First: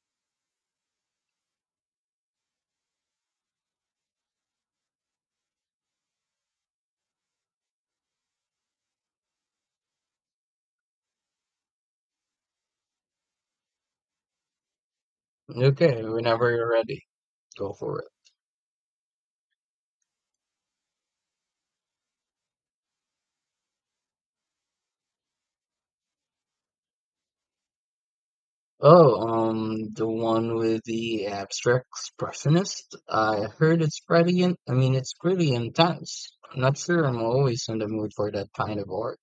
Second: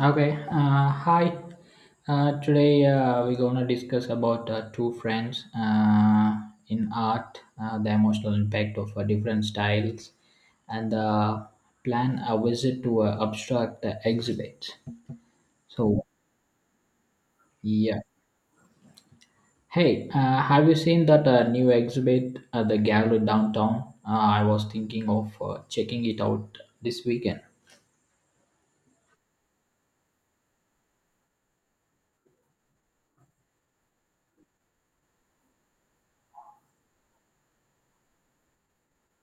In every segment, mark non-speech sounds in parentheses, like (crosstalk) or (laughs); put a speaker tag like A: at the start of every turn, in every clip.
A: Okay, hi. Today we're gonna discuss about two friends in art, the emotional impact of different styles, and plan a visit to abstract exhibit. So
B: Okay, whenever you're ready, go for
A: yeah,
B: it.
A: hey, have you seen that new exhibit at the gallery downtown? I was thinking of checking it out this weekend.
B: Oh, the one with the abstract expressionist. I heard it's pretty it's pretty intense. I'm not sure I'm always in the mood for that kind of art.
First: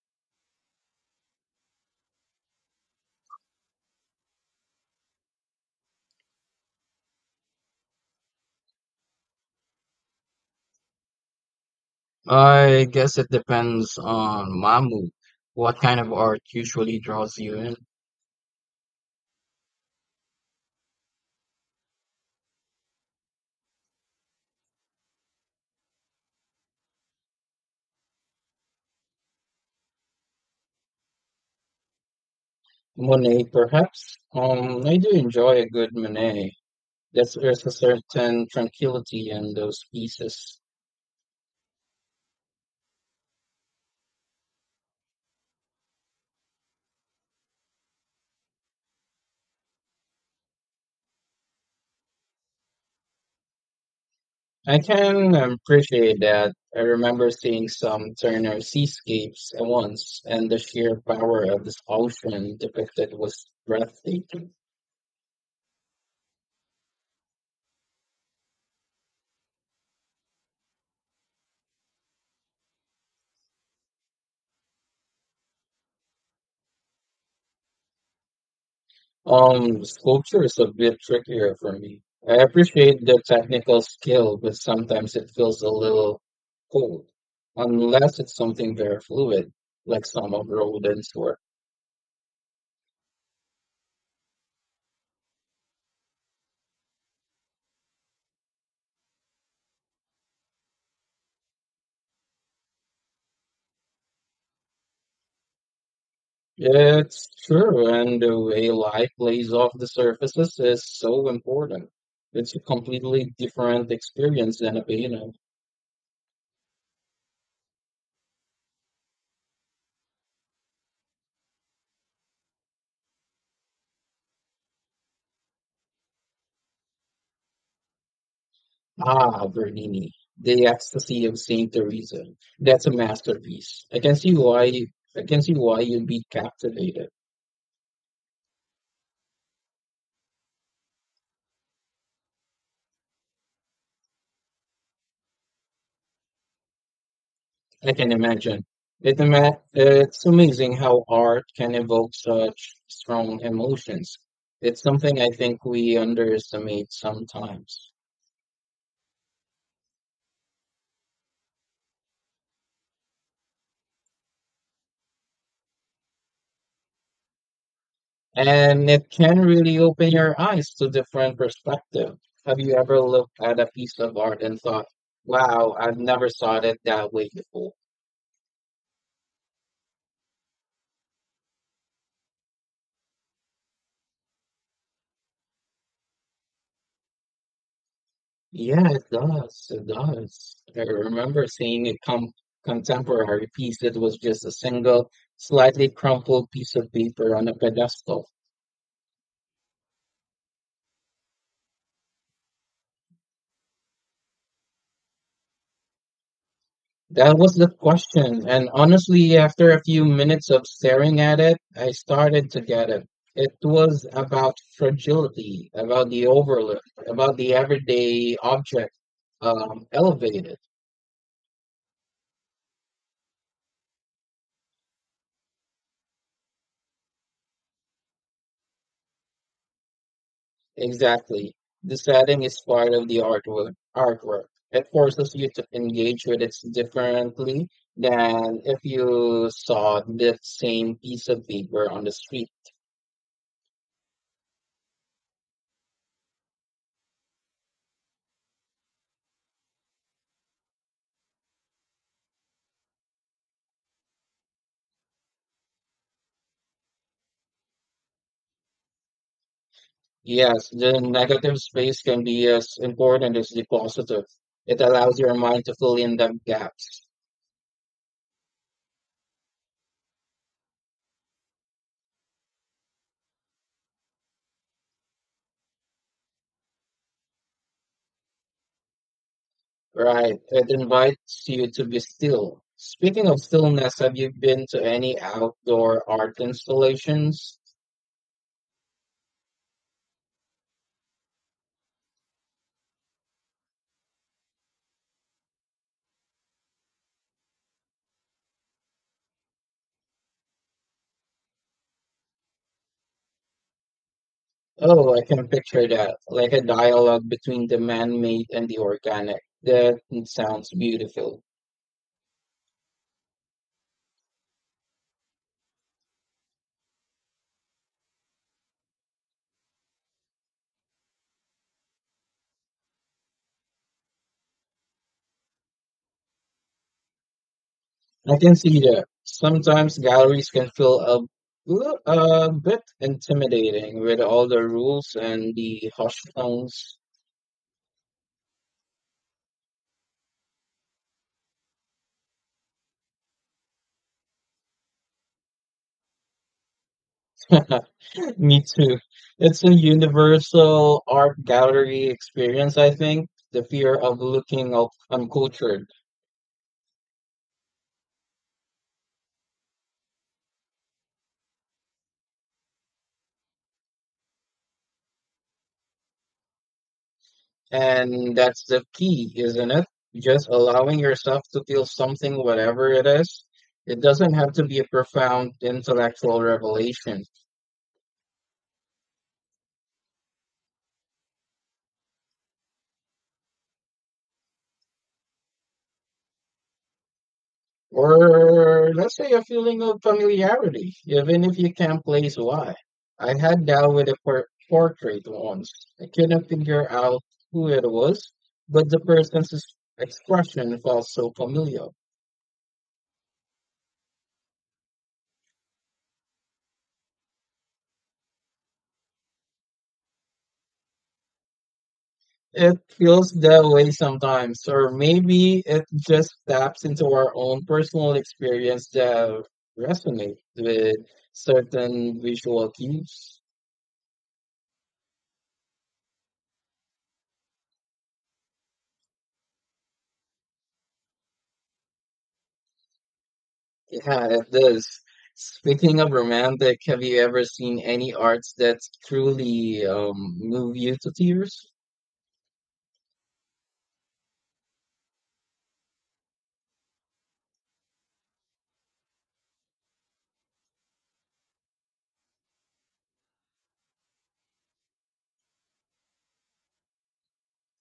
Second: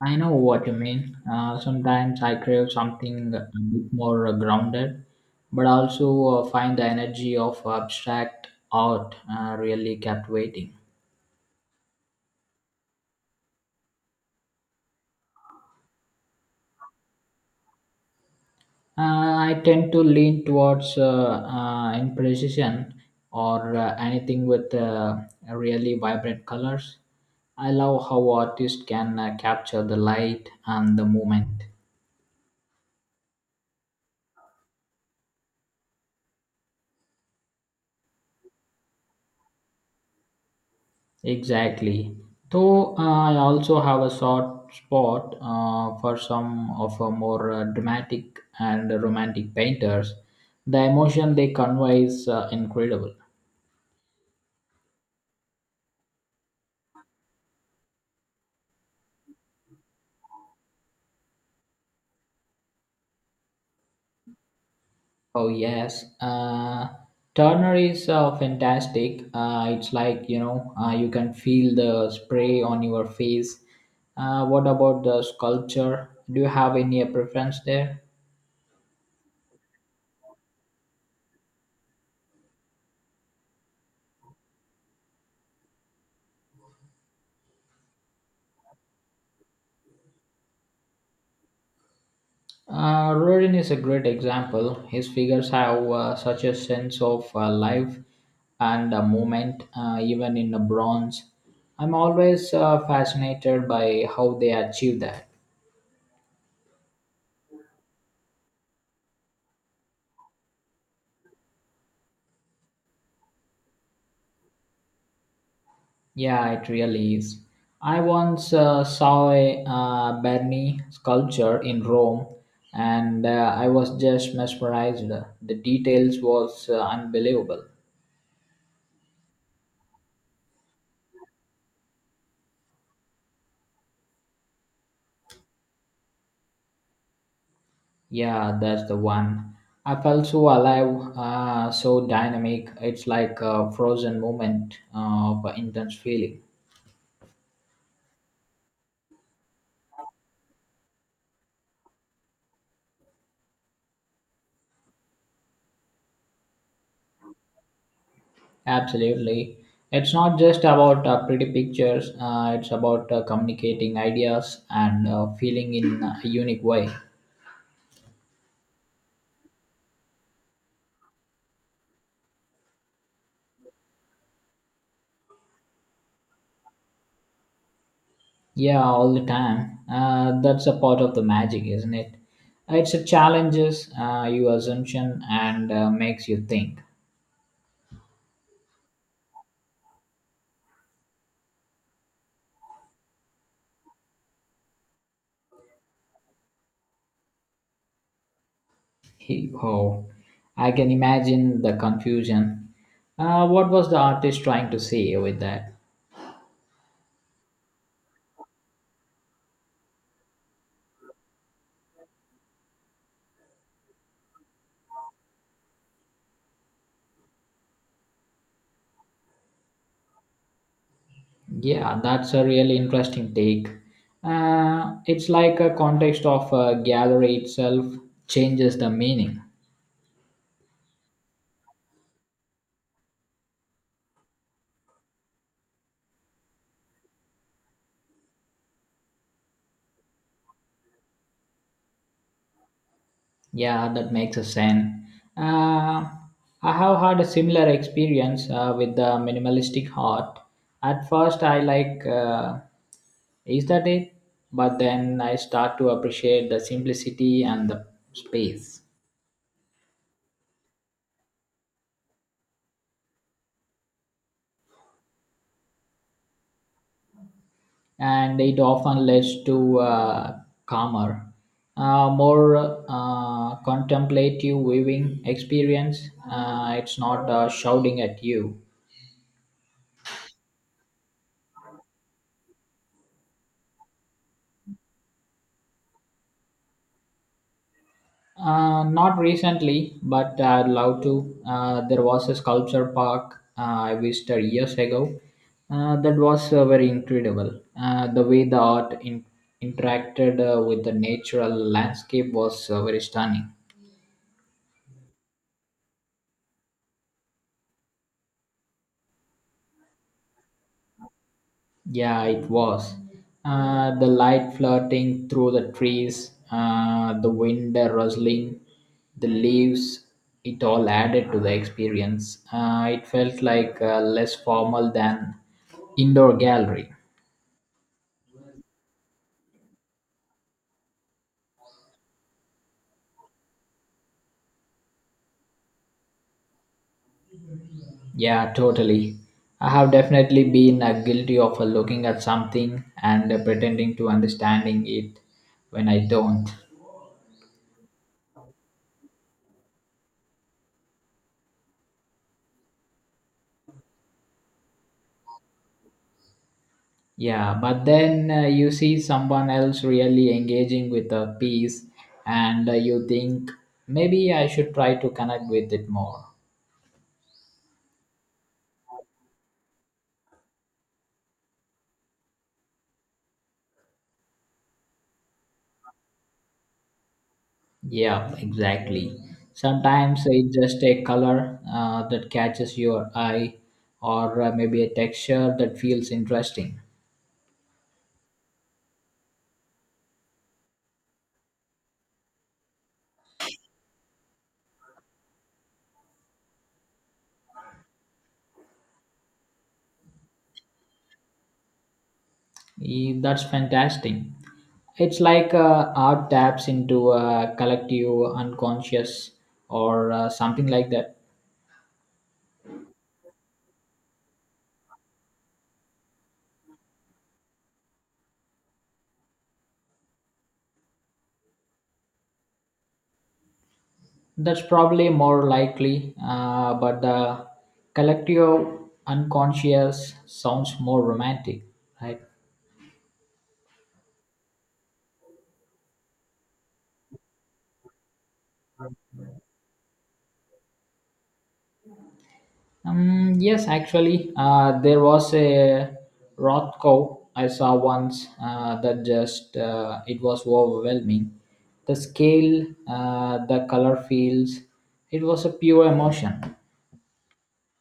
A: I know what you mean. Sometimes I crave something a bit more grounded, but also find the energy of abstract art really captivating.
B: I guess it depends on my mood. What kind of art usually draws you in?
A: Uh, I tend to lean towards imprecision or anything with really vibrant colors. I love how artists can capture the light and the moment.
B: Monet, perhaps? I do enjoy a good Monet. There's a certain tranquility in those pieces.
A: Exactly. Though I also have a soft spot for some of a more dramatic and romantic painters. The emotion they convey is incredible.
B: I can appreciate that. I remember seeing some Turner seascapes at once, and the sheer power of this ocean depicted was breathtaking.
A: Oh yes, Turner is fantastic. It's like you can feel the spray on your face. What about the sculpture? Do you have any preference there?
B: Sculpture is a bit trickier for me. I appreciate the technical skill, but sometimes it feels a little cold, unless it's something very fluid, like some of Rodin's work.
A: Rodin is a great example. His figures have such a sense of life and movement, even in the bronze. I'm always fascinated by how they achieve that.
B: Yeah, it's true, and the way light plays off the surfaces is so important. It's a completely different experience than a painting.
A: Yeah, it really is. I once saw a Berni sculpture in Rome, and I was just mesmerized. The details was unbelievable.
B: Ah, Bernini, the ecstasy of Saint Teresa. That's a masterpiece. I can see why. I can see why you'd be captivated.
A: Yeah, that's the one. I felt so alive, so dynamic. It's like a frozen moment of intense feeling.
B: I can imagine. It's amazing how art can evoke such strong emotions. It's something I think we underestimate sometimes.
A: Absolutely. It's not just about pretty pictures, it's about communicating ideas and feeling in a unique way.
B: And it can really open your eyes to different perspective. Have you ever looked at a piece of art and thought, wow, I've never saw it that way before?
A: Yeah, all the time. That's a part of the magic, isn't it? It's a challenges your assumption and makes you think.
B: Yeah, it does. It does. I remember seeing a contemporary piece that was just a single, slightly crumpled piece of paper on a pedestal.
A: Oh, I can imagine the confusion. What was the artist trying to say with that?
B: That was the question, and honestly, after a few minutes of staring at it, I started to get it. It was about fragility, about the overlook, about the everyday object, elevated.
A: Yeah, that's a really interesting take. It's like a context of a gallery itself changes the meaning.
B: Exactly. The setting is part of the artwork. Artwork. It forces you to engage with it differently than if you saw the same piece of paper on the street.
A: Yeah, that makes a sense. Uh, I have had a similar experience with the minimalistic art. At first, I like, is that it? But then I start to appreciate the simplicity and the space,
B: Yes, the negative space can be as important as the positive. It allows your mind to fill in the gaps.
A: and it often leads to calmer, more contemplative viewing experience. It's not shouting at you.
B: Right. It invites you to be still. Speaking of stillness, have you been to any outdoor art installations?
A: Not recently, but I'd love to. There was a sculpture park I visited years ago. That was very incredible. The way the interacted with the natural landscape was very stunning.
B: Oh, I can picture that. Like a dialogue between the man-made and the organic. That sounds beautiful.
A: Yeah, it was. The light flirting through the trees, the wind rustling, the leaves, it all added to the experience. It felt like less formal than indoor gallery.
B: I can see that. Sometimes galleries can feel a bit intimidating with all the rules and the harsh tones.
A: Yeah, totally. I have definitely been guilty of looking at something and pretending to understanding it when I don't.
B: (laughs) Me too. It's a universal art gallery experience, I think. The fear of looking uncultured.
A: Yeah, but then you see someone else really engaging with a piece, and you think maybe I should try to connect with it more.
B: And that's the key, isn't it? Just allowing yourself to feel something, whatever it is. It doesn't have to be a profound intellectual revelation.
A: Yeah, exactly. Sometimes it's just a color that catches your eye, or maybe a texture that feels interesting.
B: Or let's say a feeling of familiarity, even if you can't place why. I had that with a portrait once. I couldn't figure out who it was, but the expression felt so familiar.
A: That's fantastic. It's like art taps into a collective unconscious or something like that.
B: It feels that way sometimes, or maybe it just taps into our own personal experience that resonates with certain visual cues.
A: That's probably more likely, but the collective unconscious sounds more romantic, right?
B: Yeah, it does. Speaking of romantic, have you ever seen any arts that truly move you to tears?
A: Yes, actually, there was a Rothko I saw once that just it was overwhelming. The scale, the color fields, it was a pure emotion.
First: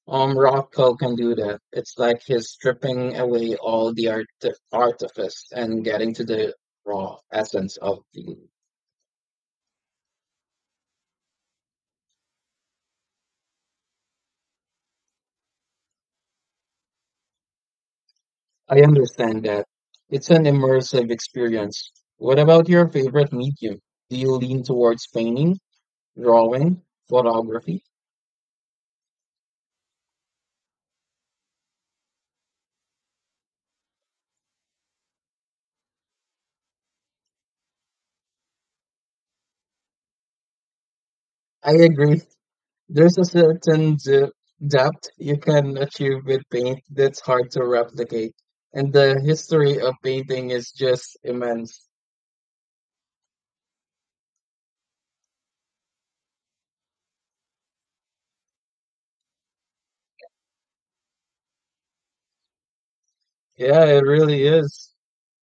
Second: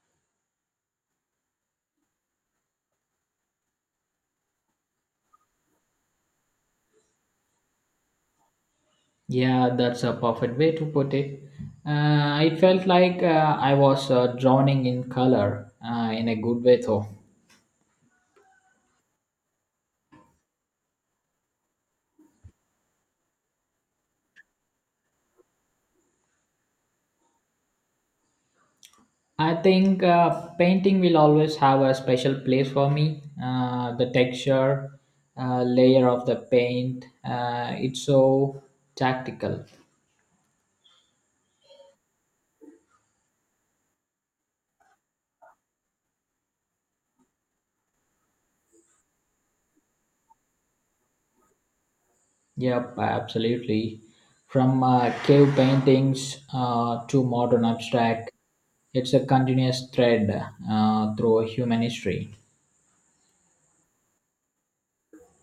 B: Rothko can do that. It's like he's stripping away all the artifice and getting to the raw essence of the.
A: Yeah, that's a perfect way to put it. It felt like I was drowning in color in a good way, though.
B: I understand that. It's an immersive experience. What about your favorite medium? Do you lean towards painting, drawing, photography?
A: I think painting will always have a special place for me. The texture, layer of the paint, it's so tactical.
B: I agree. There's a certain depth you can achieve with paint that's hard to replicate. And the history of painting is just immense.
A: Yep, absolutely. From cave paintings to modern abstract, it's a continuous thread through human history.
B: Yeah, it really is.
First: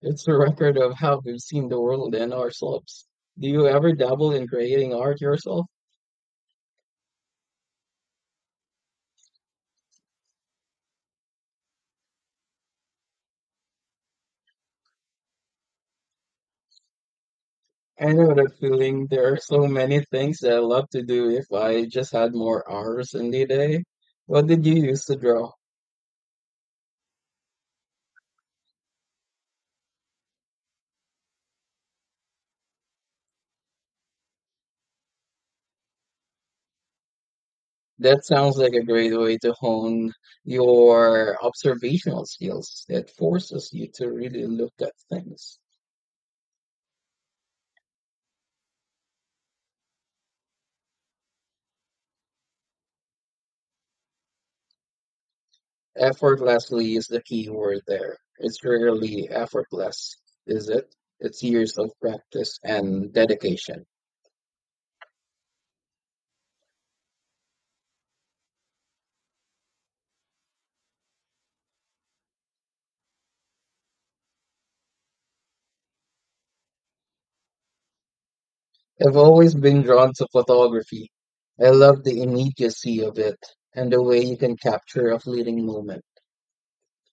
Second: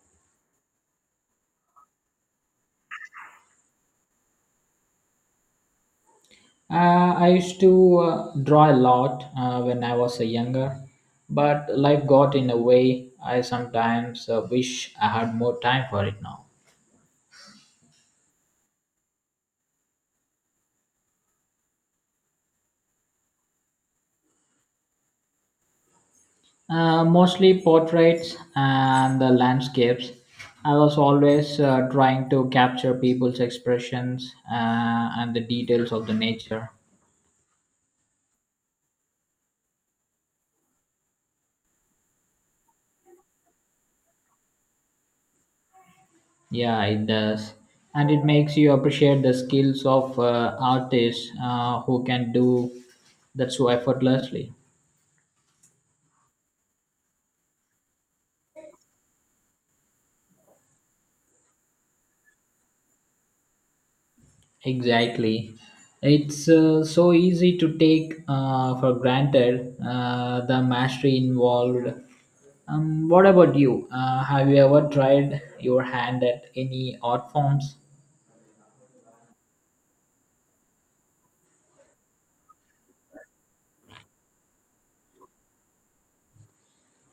B: It's a record of how we've seen the world and ourselves. Do you ever dabble in creating art yourself?
A: I used to draw a lot when I was a younger, but life got in a way. I sometimes wish I had more time for it now.
B: I know that feeling. There are so many things that I love to do if I just had more hours in the day. What did you use to draw?
A: Mostly portraits and the landscapes. I was always trying to capture people's expressions and the details of the nature.
B: That sounds like a great way to hone your observational skills. It forces you to really look at things.
A: Yeah, it does. And it makes you appreciate the skills of artists who can do that so effortlessly.
B: Effortlessly is the key word there. It's rarely effortless, is it? It's years of practice and dedication.
A: Exactly. It's so easy to take for granted the mastery involved. What about you? Have you ever tried your hand at any art forms?
B: I've always been drawn to photography. I love the immediacy of it and the way you can capture a fleeting moment.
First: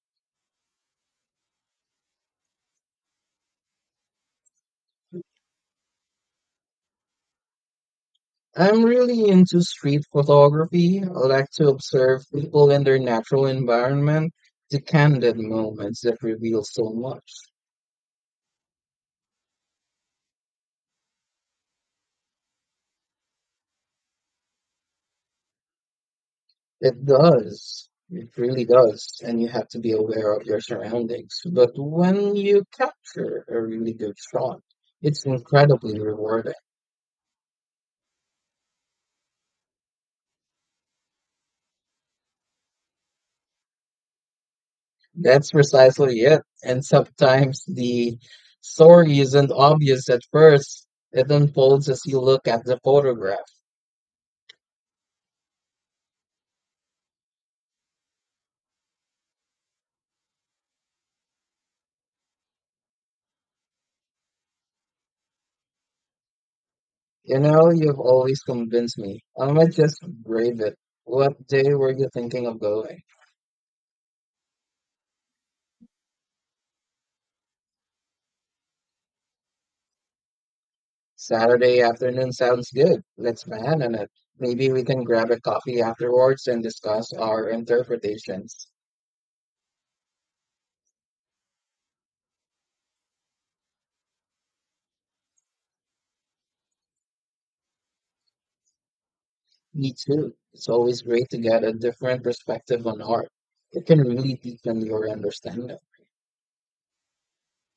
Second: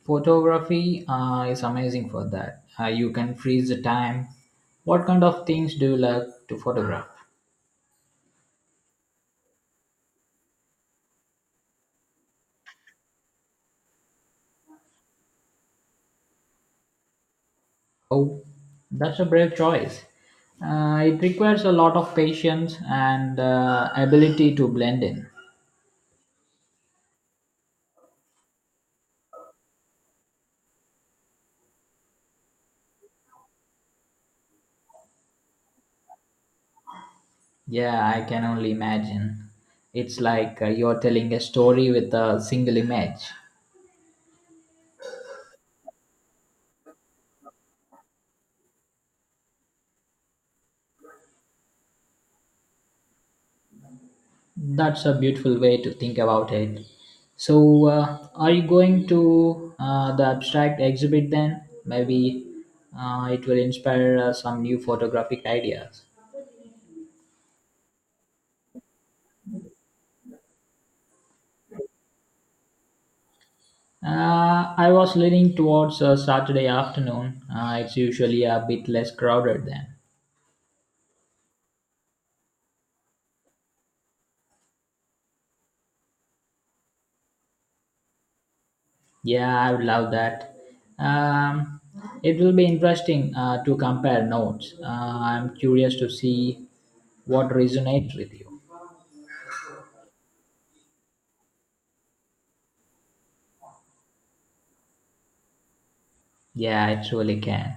A: Photography is amazing for that. You can freeze the time. What kind of things do you like to photograph?
B: I'm really into street photography. I like to observe people in their natural environment, the candid moments that reveal so much.
A: Oh, that's a brave choice. It requires a lot of patience and ability to blend in.
B: It does. It really does. And you have to be aware of your surroundings. But when you capture a really good shot, it's incredibly rewarding.
A: Yeah, I can only imagine. It's like you're telling a story with a single image.
B: That's precisely it. And sometimes the story isn't obvious at first. It unfolds as you look at the photograph.
A: That's a beautiful way to think about it. So, are you going to the abstract exhibit then? Maybe it will inspire some new photographic ideas.
B: You know, you've always convinced me. I might just brave it. What day were you thinking of going?
A: I was leaning towards Saturday afternoon. It's usually a bit less crowded then.
B: Saturday afternoon sounds good. Let's plan on it. Maybe we can grab a coffee afterwards and discuss our interpretations.
A: Yeah, I would love that. Um, it will be interesting to compare notes. I'm curious to see what resonates with you.
B: Me too. It's always great to get a different perspective on art. It can really deepen your understanding.
A: Yeah, it really can.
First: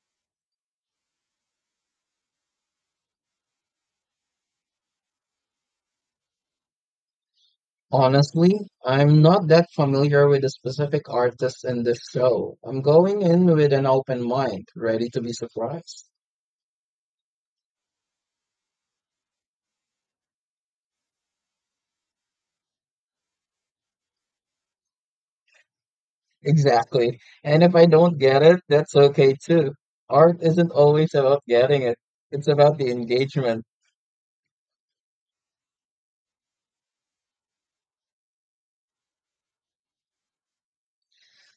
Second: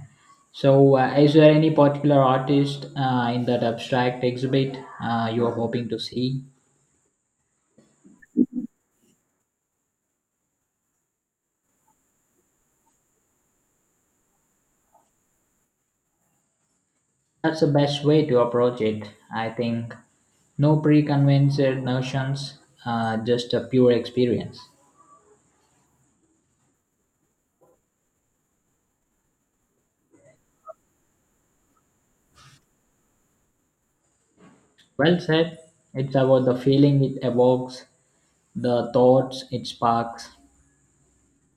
A: So, is there any particular artist in that abstract exhibit you are hoping to see?
B: Honestly, I'm not that familiar with the specific artists in this show. I'm going in with an open mind, ready to be surprised.
A: That's the best way to approach it, I think. No preconceived notions, just a pure experience.
B: Exactly. And if I don't get it, that's okay too. Art isn't always about getting it. It's about the engagement.
A: Well said. It's about the feeling it evokes the thoughts it sparks.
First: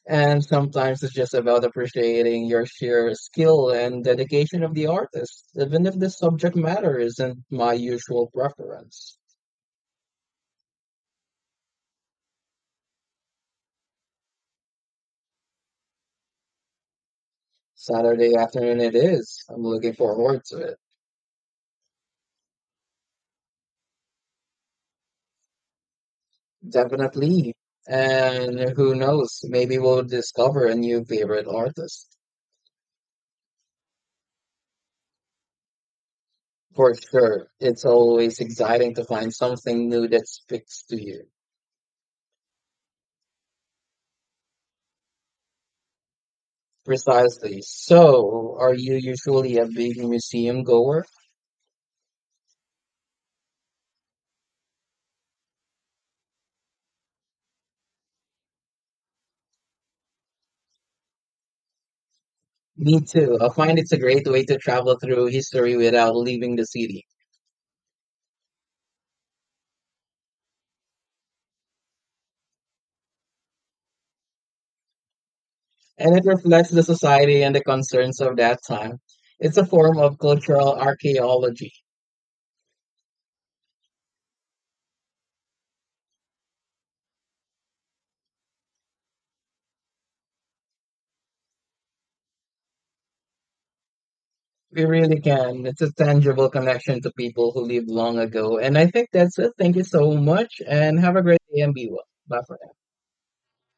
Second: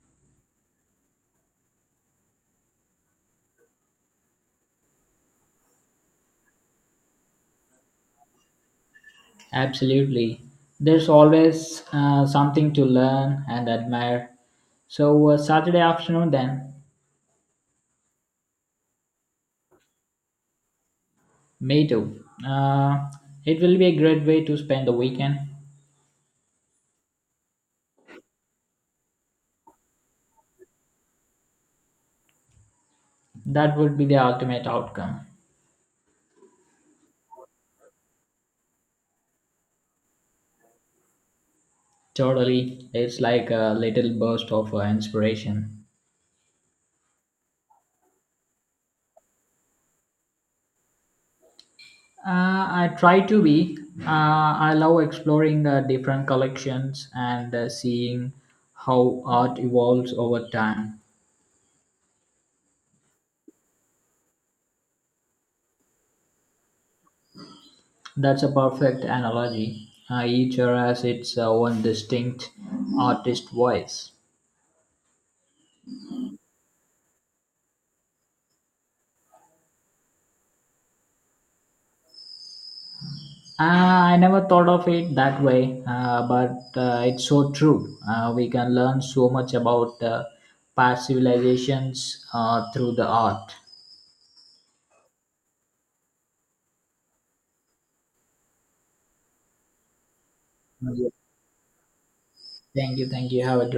B: And sometimes it's just about appreciating your sheer skill and dedication of the artist, even if the subject matter isn't my usual preference.
A: Absolutely. There's always something to learn and admire. So, Saturday afternoon, then,
B: Saturday afternoon it is. I'm looking forward to it.
A: me too. It will be a great way to spend the weekend.
B: Definitely. And who knows, maybe we'll discover a new favorite artist.
A: That would be the ultimate outcome.
B: For sure, it's always exciting to find something new that speaks to you.
A: Totally. It's like a little burst of inspiration.
B: Precisely. So, are you usually a big museum goer?
A: Uh, I try to be. I love exploring different collections and seeing how art evolves over time.
B: Me too. I find it's a great way to travel through history without leaving the city.
A: That's a perfect analogy. Each era has its own distinct artist voice.
B: And it reflects the society and the concerns of that time. It's a form of cultural archaeology.
A: Ah, I never thought of it that way, but it's so true. We can learn so much about past civilizations through the art.
B: We really can. It's a tangible connection to people who lived long ago. And I think that's it. Thank you so much and
A: Yeah.
B: have a great day and be well. Bye for
A: Thank you. Thank you. Have a